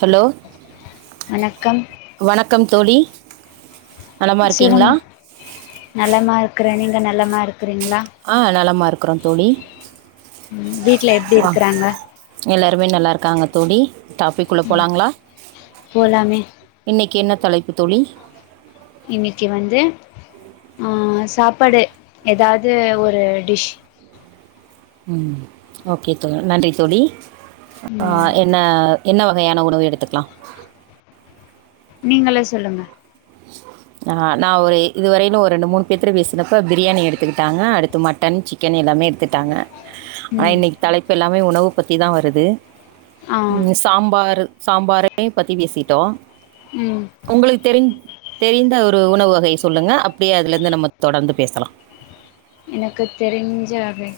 Hello வணக்கம் வணக்கம் வணக்கம் தோழி நலமா இருக்கீங்களா [unintelligible] நலமாருக்கற நீ அங்க நலமாருக் ஆ நலமாருக் யிற்குறோம் தோழி உம் வீட்ல யெப்டிருக்கறாங்க யெல்லாருமே நல்லாருக்காங்க தோழி டாபிக்குள்ள போலாங்களா போலாமே இன்னைக்கு யென்ன தலைப்பு தோழி இன்னைக்கு வந்து ஆ சாப்பாடு எதாது ஒரு டிஷ் ம் ஓகே தோ நன்றி தோழி ஆ ம் என்ன என்ன வகயான உணவு எடுத்துக்லா நீங்களே சொல்லுங்க ஆ நா ஒரு இ இதுவரையிலு ஒரு ரெண்டு மூணு பேத்துட்ட பேசினப்ப பிரியாணி எடுத்துக்கிட்டாங்க அடுத்து மட்டன் சிக்கன் எல்லாமே எடுத்துட்டாங்க ஆ ம் இன்னைக்கு தலை எல்லாமே உணவு பத்தி தா வருது ஆ ம் சாம்பாரு சாம்பாரே யு பத்தி பேசிட்டோ ம் உங்களுக்கு தெரி தெரிந்த ஒரு உணவு வகைய சொல்லுங்க அப்டியே அதுலந்து நம்ம தொடர்ந்து பேசலா எனக்கு தெரிஞ்ச வகை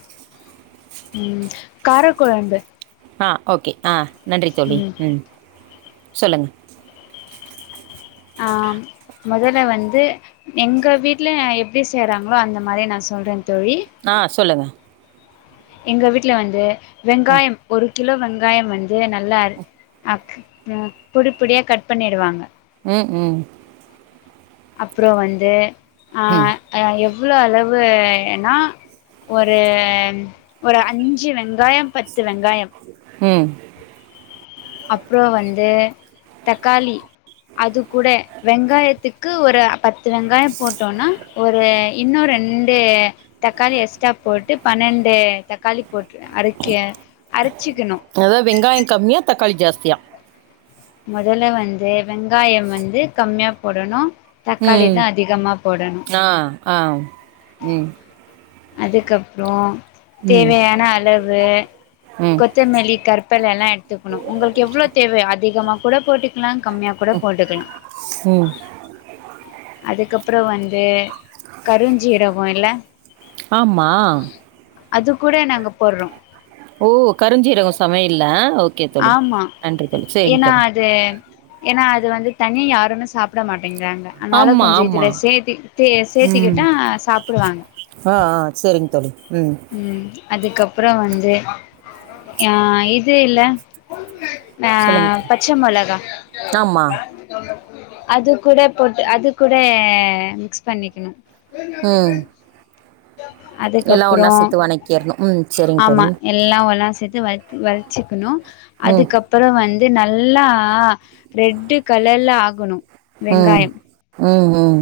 ம் கார கொழம்பு ஆ ஓகே ஆ நன்றி தோழி ம் சொல்லுங்க ஆ மொதல்ல வந்து எங்க வீட்ல எப்டி செய்ராங்களோ அந்த மாரி நா சொல்றே ஆ சொல்லுங்க எங்க வீட்ல வந்து வெங்காயம் ஒரு கிலோ வெங்காய வந்து நல்லா அக் ஆ பொடி பொடியா கட் பண்ணிடுவாங்க ம் ம் அப்ரோ வந்து ஆ ம் அய யோ எவ்ளோ அளவு னா ஒரு ஒரு அஞ்சு சு வெங்காய பத்து வெங்காயம் ம் அப்ரோ வந்து தக்காளி அது கூட வெங்காயத்துக்கு ஒரு த்து வெங்காயோ போட்டோன்னா ஒரு இன்னு ரெண் டு தக்காளி எஸ்டா போட்டு பன்னெண்டு தக்காளி போட்டு அரைக்க அரைச்சிக்குணு தியா மொதல்ல வந்து வெங்காய வந்து கம்மியா போடணு தக்காளி ம் தா அதிகமா போடணு ஆ ஆ ம் அதுக்கப்ரோ ம் தேவையான அளவு ம் கொத்தே மல்லி கருபெலலா எடுத்துக்குணு உங்களுக்கு எவ்ளோ தேவையோ அதிகமா குட போட்டுக்கலா கம்மியா குட போட்டுக்கலா ம் அதுக்கப்புறோ வந்து கருஞ்சீரகம் இல்ல ஆமா அது கூட நாங்க போட்றோ ஓ கருஞ்சீரகோ சமையல்ல ஓ ஆமா ஏன்னா அது ஏன்னா அது வந்து தனி யாருமே சாப்ட மாட் அப்படிங்கறாங்க அதனால ஆமாம் கொஞ்சோ இதுல ஆமாம் சேர்த்துக்கிட்டு ம் சேர்த்திக்கிட்டா சாப்டுவாங்க ஆ ஆ சரிங்க தோழி ம் அதுக்கப்புறோ வந்து ஆ இது இல்ல ஆ சொல்லுங்க தோழி பச்ச மொளகா ஆமாம் அது கூட போட்டு அது கூட மிக்ஸ் பண்ணிக்கணு [inaudible] ம் எல்லா அதுக்கப் ஒன்னா சித்து வணக்கிர்ணும் ம் செரிங்க தோழி சத்து வ வ வச்சுக்கணு ம் அதுக்கப்பறோ வந்து நல்ல எல்லாம் ரெட்டு கலர்ல ஆகணு ம் வெங்காயம் ம் ம்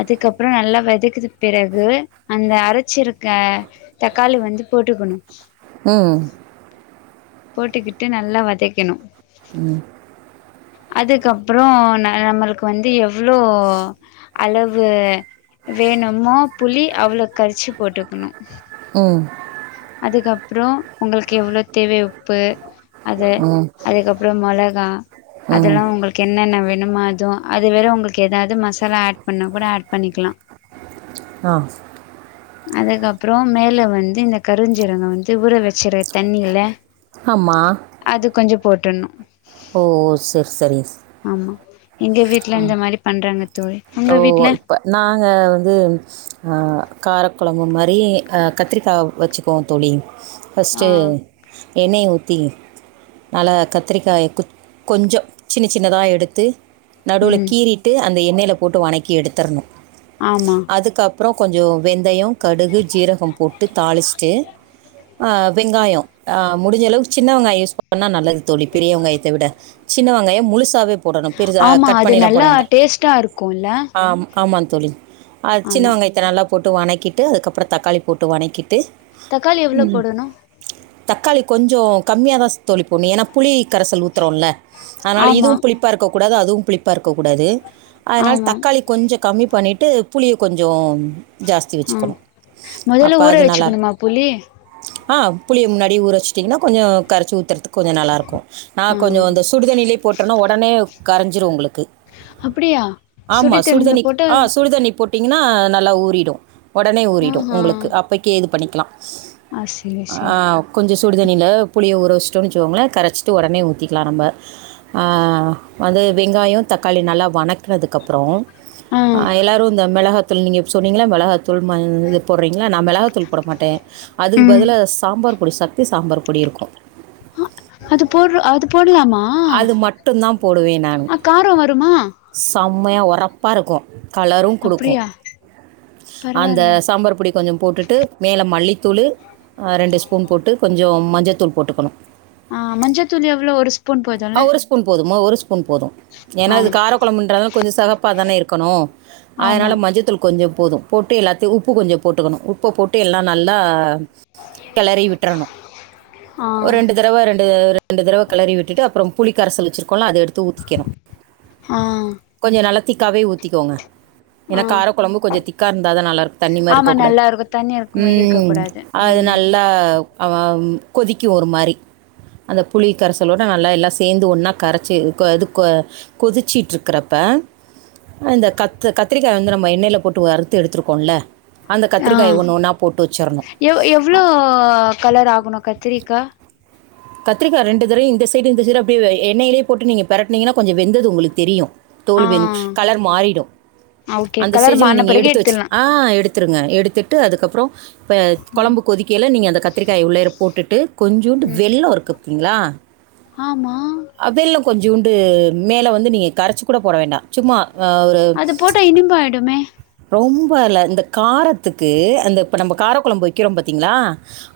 அதுக்கப்பறோ நல்லா வத்தக்குனதுக்கு பிறகு அந்த அரைச்ச இருக்க தக்காளி வந்து போட்டுக்கணு ம் போட்டுக்கிட்டு நல்லா வதைக்கணு ம் அதுக்கப்பறோ ந நம்மளுக்கு வந்து எவ்வளோ அளவு வேணுமோ புளி அவ்வளவு கரிச்சு போட்டுக்கணு ம் அதுக்கப்புறோ உங்களுக்கு எவ்வளோ தேவையோ ப்பு அது ம் அதுக்கப்றோ மொளகா ம் அதெல்லா உங்களுக்கு என்னென்ன வே என்ன மாதோ அது வேரு உங்களுக்கெதாது மசாலா ஆட் பண்ணா கூட ஆட் பண்ணிக்லா ஆ அதுக்கப்றோ மேல வந்து இந்த கருஞ்சீரகோ வந்து உறவெக் சரி தண்ணி இல்ல ஆமா அது கொஞ்ச போட்ன்னு ஓ செர் சரிஸ் எங்க வீட்ல இந்த மாரி பண்றாங்க தோழி ஓ உங்க வீட்ல இப்ப நாங்க வந்து ஆ காரக்கொழம்பு மாரி யே அ கத்திரிக்கா வச்சுக்குவோ தோழி ஃபஸ்ட்டு ஆ எண்ணெய ஊத்தி நல்லா கத்திரிக்காய கு கொஞ்ச சின்ன சின்னதா எடுத்து நடுவுல ம் கீறிட்டு அந்த எண்ணெயில போட்டு வணக்கி எடுத்தர்னு ஆமா அதுக்கப்ரோ கொஞ்சோ வெந்தயோ கடுகு ஜீரகம் போட் விட்டு தாளிச்ட்டு ஆ வெங்காயோ ஆ முடிஞ்ச அளவுக்கு சின்ன வெங்காயோ யூஸ் பண்ணா நல்லது தோழி பெரிய வெங்காயத்த விட சின்ன வெங்காயோ முழுசாவே போடனு பெருசா இது நல்லா டேஸ்ட்டா இருக்குல்ல ஆமாங் தோழி அது சின்ன ஆமா வெங்காயத்த நல்லா போட்டு வணக்கிட்டு அதுக்கப்றோ தக்காளி போட்டு வணக்கிட் தக்காளி எவ்ளோ போடணு தக்காளி கொஞ்சோ கம்மியாதாஸ் தோழி போட்னு ஏனா புளி கரசல் ஊத்ரோல அதனால ஆமா இதுவு புளிப்பா இருக்கு கூடாது அதுவு புளிப் ப்பா இருக்கக் கூடாது அனால ஆமா தக்காளி கொஞ்ச கம்மி பண்ணிட் ட்டு புளிய கொஞ்சோம் ஆ முதல்ல ஊற அது நல்லாயிருக்கும் வச்சுக்கணுமா புலி ஆ புளிய முன்னாடி ஊறச்சிட்டீங்கன்னா கொஞ்சோ கரைச்சி ஊற்றுறக்கு கொஞ்சோ நல்லாயிருக்கூ ஆ நான் கொஞ்சோ அ சுடுதனண்ணிலயே போட்டேன்னா உடனே கரஞ்சிரு உங்களுக்கு அப்டியா ஆமா சுடு தண்ணில சுடுதண்ணிக் போட்டு அ சுடுதண்ணி போட் டிங்கன்னா நல்லா ஊறிடு உடனே ஊறிடு ஆஹா உங்களுக்கு அப்பக்கே இது பண்ணி க்கலா ஆ சேரி ஆ சேரி கொஞ்சோ சுடுதண்ணில புளிய ஊற வச்சட்டோன்னுவச்சுகோங்களேன் கரைச்சிட்டு உடனே ஊத்திக்கலாம் நம்ம அ வந்து வெங்காயம் தக்காளி நல்லா வணக்கதுக்கப்புறோ ஆ எல்லாரும் இந்த மெழக தோழி நீங்க இப்ப சொன்னீங்ளா மொளகா தூள் மஞ் போடுறீங்கள்ள நா மிளகாத்தூள் போட மாட்டேன் அதுக்கு ம் பதிலா சாம்பார் பொடி சக்தி சாம்பார் பொடி இருக்கு அது போடுறோ அது போடலாமா அது மட்டும்தான் அ காரோ ம்மா செம்மையா உரப்பா இருக்கு கலரூ குடுக்கு அப்டியா அந்த பரவால்ல சாம்பார் பொடி கொஞ்சம் போட்டுட்டு மேல மல்லி துளிர் ரெண்டு ஸ்பூன் போட்டு கொஞ் சோ மஞ்சத்தூள் போட்டுக்கணு ஆ மஞ்சத்தூள் எவ்ளோ ஒரு ஸ்பூன் ஆ, போதுல்ல ஒரு ஸ்பூன் போதுமா ஒரு ஸ்பூன் போது ஏனா ஆ இது காரக்கொழம்புன்றனால கொஞ்சோ சிவப்பா தானே இருக்கணு அதனால ஆமா மஞ்சத்தூள் கொஞ்சோ போது போட்டு எல்லாத்தையு உப்பு கொஞ்சோ போட்டுக்கணு உப்ப போட்டு எல்லா நல்லா கிளறி விட்டறணு ஆ ஒரு ரெண்டு தறவ ரெண்டு ரெண்டு தறவ கிளறி விட்டுட்டு அப்புறம் புலி கரல் வெச்சிரு கொல்ல அத எடுத்து ஊத்திக்கணு ஆ த்திக்காவே ஊத்திக்கோங்க ஏனா ஆ கார கொழம்பு கொஞ்சோ திக்கா இருந்தா நல்லா இருக்கு தண்ணி மாரி ஆமா இருக்க கூடாது நல்லா இருக்கு தண்ணி இருக்குமே இருக்க ம் கூடாது அது ம் நல்லா கொதிக்கு ஒரு மாரி அந்த புளி கரைசலோட நல்லா எல்லா சேந்து ஒன்னா கரச்சு கொ இது கொ கொதிச்சிட்டுருக்கறப்ப இந்த கத் கத்திரிக்கா வந்து நம்ம எண்ணெய்ல போட்டு வறுத்து எடுத்துருக்கோல்ல ஆ எவ் எவ்ளோ கலர் ஆகணு கத்திரிகா கத்திரிக்கா ரெண்டு தடையு இந்த சைடு இந்த சைடு அப்படியே எண்ணெயிலயே போட்டு நீங்க பிரட்டினீங்கன்னா கொஞ்சோ வெந்தது உங்களுக்கு தெரியு ஆ தோல்வெந் கலர் மாறிடு ஓகே அந்த கலர் ஸ்டேஜ்ல மாறுன நீங்க பிறகு எடுத்து வெச்ரு எடுத்துட்லா ஆ எடுத்துருங்க ஆ எடுத்து ட்டு அதுக்கப்புறோ இப்போ கொழம்பு கொதிக்கைல நீங்க அந்த கத்திரிக்காய உள்ளேற போட் டு கொஞ் ம் வெல்லோ இருக்கு பாத்கீங்ளா ஆமா அ வெல்லோ கொஞ் ஜூண்டு மேல வந்து நீங்க கரச்சு கூட போட வேண்டா சும்மா அஹ், ஒரு அது போட்டா இனிபாயிடுமே பல்ல இந்த காரத்துக்கு அந்த இப்ப நம்ம கார கொழம்பு வெக்கிறோம் பாத்தீங்களா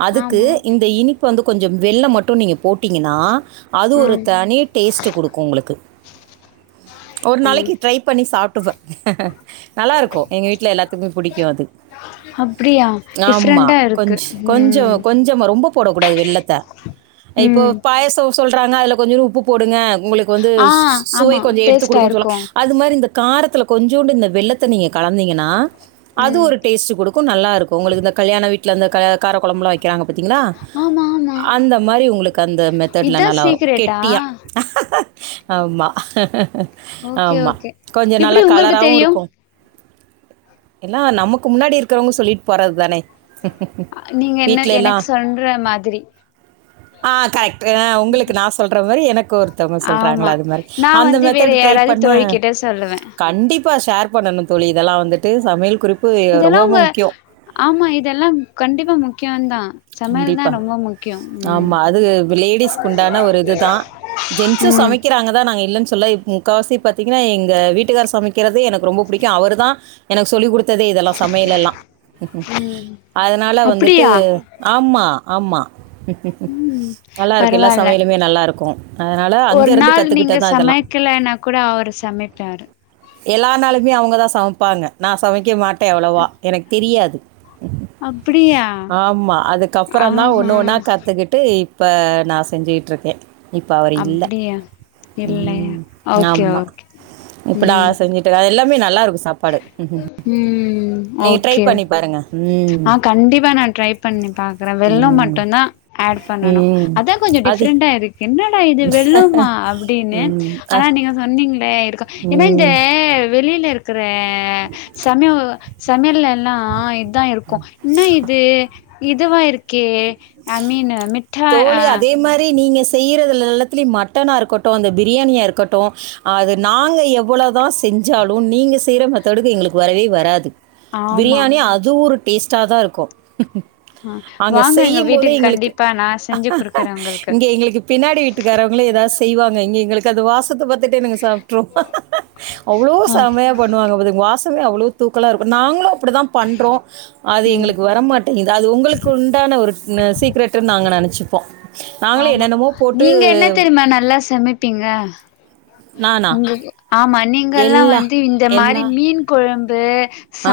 அதுக்கு ஆமா இந்த இனி உப்பு வந்து கொஞ்ச வெல்லோ மட்டு நீங்க போட்டிங்கன்னா அது ஒரு ம் தனி டேஸ்ட் குடுக்கு உங்களுக்கு ஒரு ஆ நாளைக்கு ட்ரை பண்ணி சாப் [unintelligible] நல்லா இருக்கு எங்க வீட்டுல எல்லாத்துக்குமே புடிக்கு அது அப்டியா ஆமா டிஃப்ரெண்டா கொஞ் இருக்கு கொஞ்சோ ம் கொஞ்சமா ரொம்ப போடக் கூடாது வெல்லத்த இப்போ ம் பாயசோ சொல்றாங்க அதுல கொஞ்சோடு உப்பு போடுங்க உங்களுக்கு வந்து ஆ சுவை ஆமா கொஞ்சோ எடுத்து டேஸ்ட்டா குடுக்கு இருக்கு சொல் அது மாரி இந்த காரத்துல கொஞ்சோண்டு இந்த வெல்லத்த நீங்க கலந்தீங்கன்னா அது ம் ஒரு டேஸ்ட்டு குடுக்கு நல்லா இருக்கு உங்களுக்கு இந்த கல்யாண வீட்டுல அந்த க கார கொழம்புலா வைக்கிறாங்க பாத்தீங்களா ஆமா ஆமா அந்த மாரி உங்களுக்கு அந்த மெத்தட்ல இதா நல்லா வரும் சீக்ரெட்டா கெட்டியா ஆமா ஓகே ஆமா. ஓகே எப்டி உங்களுக்கு தெரியு எல்லா நமக்கு முன்னாடி இருக்கிறவங்க சொல்லிட்டு போறது தானே நீங்க என்ன வீட்ல எனக்கு எல்லாம் சொல்ற மாதிரி ஆ கரெக்ட் அ உங்களுக்கு நா சொல்ற மாரி எனக்கு ஒருத்தவங்க ஆமா சொல்றாங்கள அது மாரி நா அந்த வந்து வேற மெத்தடு டரை யாராவது பண்ண தோழிக்கிட்ட சொல்லுவே கண்டிப் பா ஷேர் பண்ணணு தோழி இதெல்லா வந்துட்டு சமையல் குறிப்பு இதெல்லா ரொம்ப ரொம்ப உங்க முக்கியம். ஆமா இதெல்லா கண்டிப்பா முக்கிய தா சமையல் தா கண்டிப்பா. ரொம்ப முக் ஆமா அது லேடிஸ்குண்டான ஒரு இதுதா ஜென்ஸும் ம் சமைக்கிறாங்கதா நாங்க இல்லன் சொல்ல முக்கா சி பாத்தீங்கன்னா எங்க வீட்டுகார் சமைக்கிறது எனக்கு ரொம்ப புடிக்கும் அவரு தா எனக்கு சொல்லி குடுத் த்ததே இதெல்லா சமையலெல்லா ம் அதனால வந்துட்டு ஆமா ஆமா உம் நல்லாருக்கும். எல்லா பரவால்ல சமையலுமே நல்லாருக்கும். அதனால அங்க ஒரு இருந்து நாள் நீங்க கத்துக்கிட்டது தான் இதெல்லாம். சமைக்கலன்னா கூட அவரு சமைப்பாரு எல்லா நாலுமே அவங்கதா சமைப்பாங்க நா சமைக்க மாட் அவ்வளோவா எனக்கு தெரியாது அப்டியா ஆமா அதுக்கப்பறந்தா ஒர் ஆஹா னொன்னா கத்துக்கிட்டு இப்ப நா செஞ்சிகிட்டுருக்கே இப்ப அவர் இல்ல அப்டியா இல்லையா உம் ஓகே ஆமா ஓகே இப்ப நா ம் செஞ்சுட்டு எல்லாமே நல்லா இருக்கு சாப்பாடு ம் நீங்க ட்ரை ஓகே பண்ணி பாருங்க ம். ஆ கண்டிப்பா நா ட்ரை பண்ணி பாக்குறே வெல்லம் ம். மட்டும் தான் ஆட் பண்ணணு ம். அதான் கொஞ்சோ அது டிஃப்ரெண்டா இருக்கு என்ன இது வெல்லுமா அப்டின்னு ம். அ. ஆனா நீங்க சொன்னீங் னே இருக்கும் ஏன்னா இந்த ம். வெளில இருக் இருக்கற சமயோ சமையல்ல எல்லாம் தான் இருக்கூ இன்ன இது இதுவா இருக்கே அ மீன் மிட்டா தோழி அ அதே மாதிரி நீங்க செய்யறதுல எல்லத்துலயும் மட்டனா இருக்கட்டுஅந்த பிரியாணியா இருக்கட்டு அது நாங்க எவ்வளவுதான் செஞ்சாலும் நீங்க செய்யற மெத்தோடுக்கு எங்களுக்கு வரவே வராது ஆமா பிரியாணி அது ஒரு டேஸ்ட்டா தா இருக்கூ ஆ அங்க வாங்க எங்க செய்யும்போதே வீட்டுக்கு எங்களுக்கு கண்டிப்பா நா செஞ்சு குடுக்குறே உங்களுக்கு இங்க எங்களுக்கு பின்னாடி வீட்டுக்காரவங்களே ஏதாவது செய்வாங்க இங்க எங்களுக்கு அந்த வாசத்த பாத்துட்டே நாங்க சாப்ட்ருவோ அவ்ளோ சமையா பண்ணுவாங்க பாத்துக்கோ வாச அவ்ளோ தூக்கலா இருக்கூ நாங்களும் அப்டி தான் பண்ணுறோ அது ம் எங்களுக்கு வரமாட்டேங்கது அது உங்களுக்கு உண்டான ஒரு ட் னு சீக்ரெடன்னு நாங்க நனச்சுப்போ ஆமா நீங்க என்ன தெரியுமா நல்லா சமப்பீங்க நானா? உங்க கு ஆமா நீங்கல்லாம் எல்லா வந்து இந்த மாரி எல்லா மீன் கொழம் பே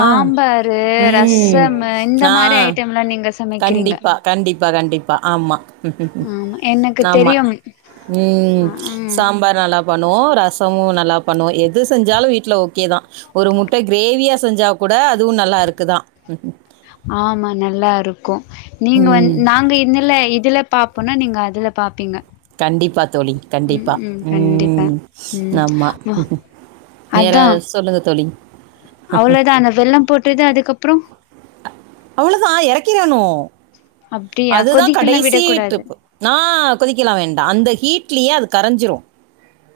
ஆ. ம். ரசம் இந்த ஆ. மாரி ஐட்டம் எல்லாம் நீங்க சமைக்கிறீங்க கண்டிப்பா கண்டிப் ப்பா கண்டிப்பா ஆம்மா ஆமா எனக்கு ஆமா தெரியும் ம் ஆ ம் சாம்பார் நல்லாப் பண்ணுவோ ரசமும் நல்லா பண்ணுவோ எது செஞ்சாலும் வீட்டுல ஓகேதான் ஒரு முட்டை கிரேவியா செஞ்சா கூட அதுவும் நல்லா இருக்குதான் ஆமா நல்லா இருக் க்கு நீங்க வந ம் நாங்க இன்ல இதுல பாப்போன்னா நீங்க அதுல பாப்பீங்க கண்டிப்பா தோழி ம் கண்டிப்பா ம் கண்டிப்பா ம் ம் ஆமா வா வேற சொல்லுங்க தோழி அவ்ளுதா அந்த வெள்ளம் போட்டுது அதுக் கப்பறோ அவ்வளதான் இறக்கிறணும் அப்டியா அதுதான் கொதிக்கலா விடக்கூடாது கடைசிட்டுப்பு நா கொதிக்கலா வேண்டா அந்த ஹீட் ட்லயே அது கரைஞ்சிடு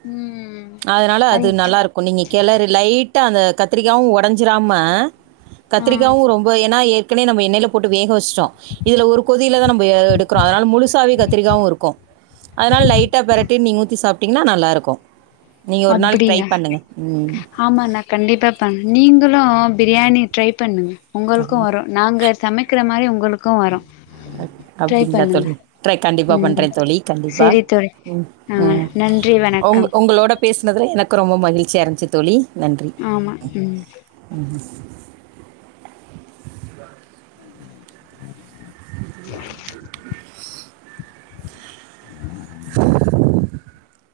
ம் அதனால அது நல்லா இருக்கூ நீங்க கிளறு லைட்டா அந்த கத்திரிக்காவும் உடஞ்சுராம ஆ கத்திரிக்காவு ரொம்ப ஏன்னா ஏற்கனவே நம்ம எண்ணெயில போட்டு வேக வச்சுட்டோ இதுல ஒரு கொதியிலதா நம்ம எடுக்கிறோ அதனால முழுசாவே கத்திரிக்காவு இருக்கு அதனால லைட்டா பெரட்டி நீங்க ஊத்தி சாப்பிட்டீங்கன்னா நல்லா இருக்கு அப்படியா ஆமா நா கண்டிப்பா பண்ண நீங்களும் பிரியாணி ட்ரை பண்ணுங்க உங்களுக்கும் வரும் நாங்க சமைக்கிற மாரி உங்களுக்கும் வரும் கண்டிப்பா. டரை அப்டிங்களா பண்ணுங்க தோழி? ட்ரை கண்டிப்பா உம் பண்றேன் தோழி. கண்டிப்பா. சரி தோழி ம், ஆ நன்றி வணக்கம் னதுல்ல எனக்கு ரொம்ப மகிழ்ச்சியா இருந்துச்சு தோழி நன்றி ஆமா ம் ம் [inaudible] [inaudible] [inaudible]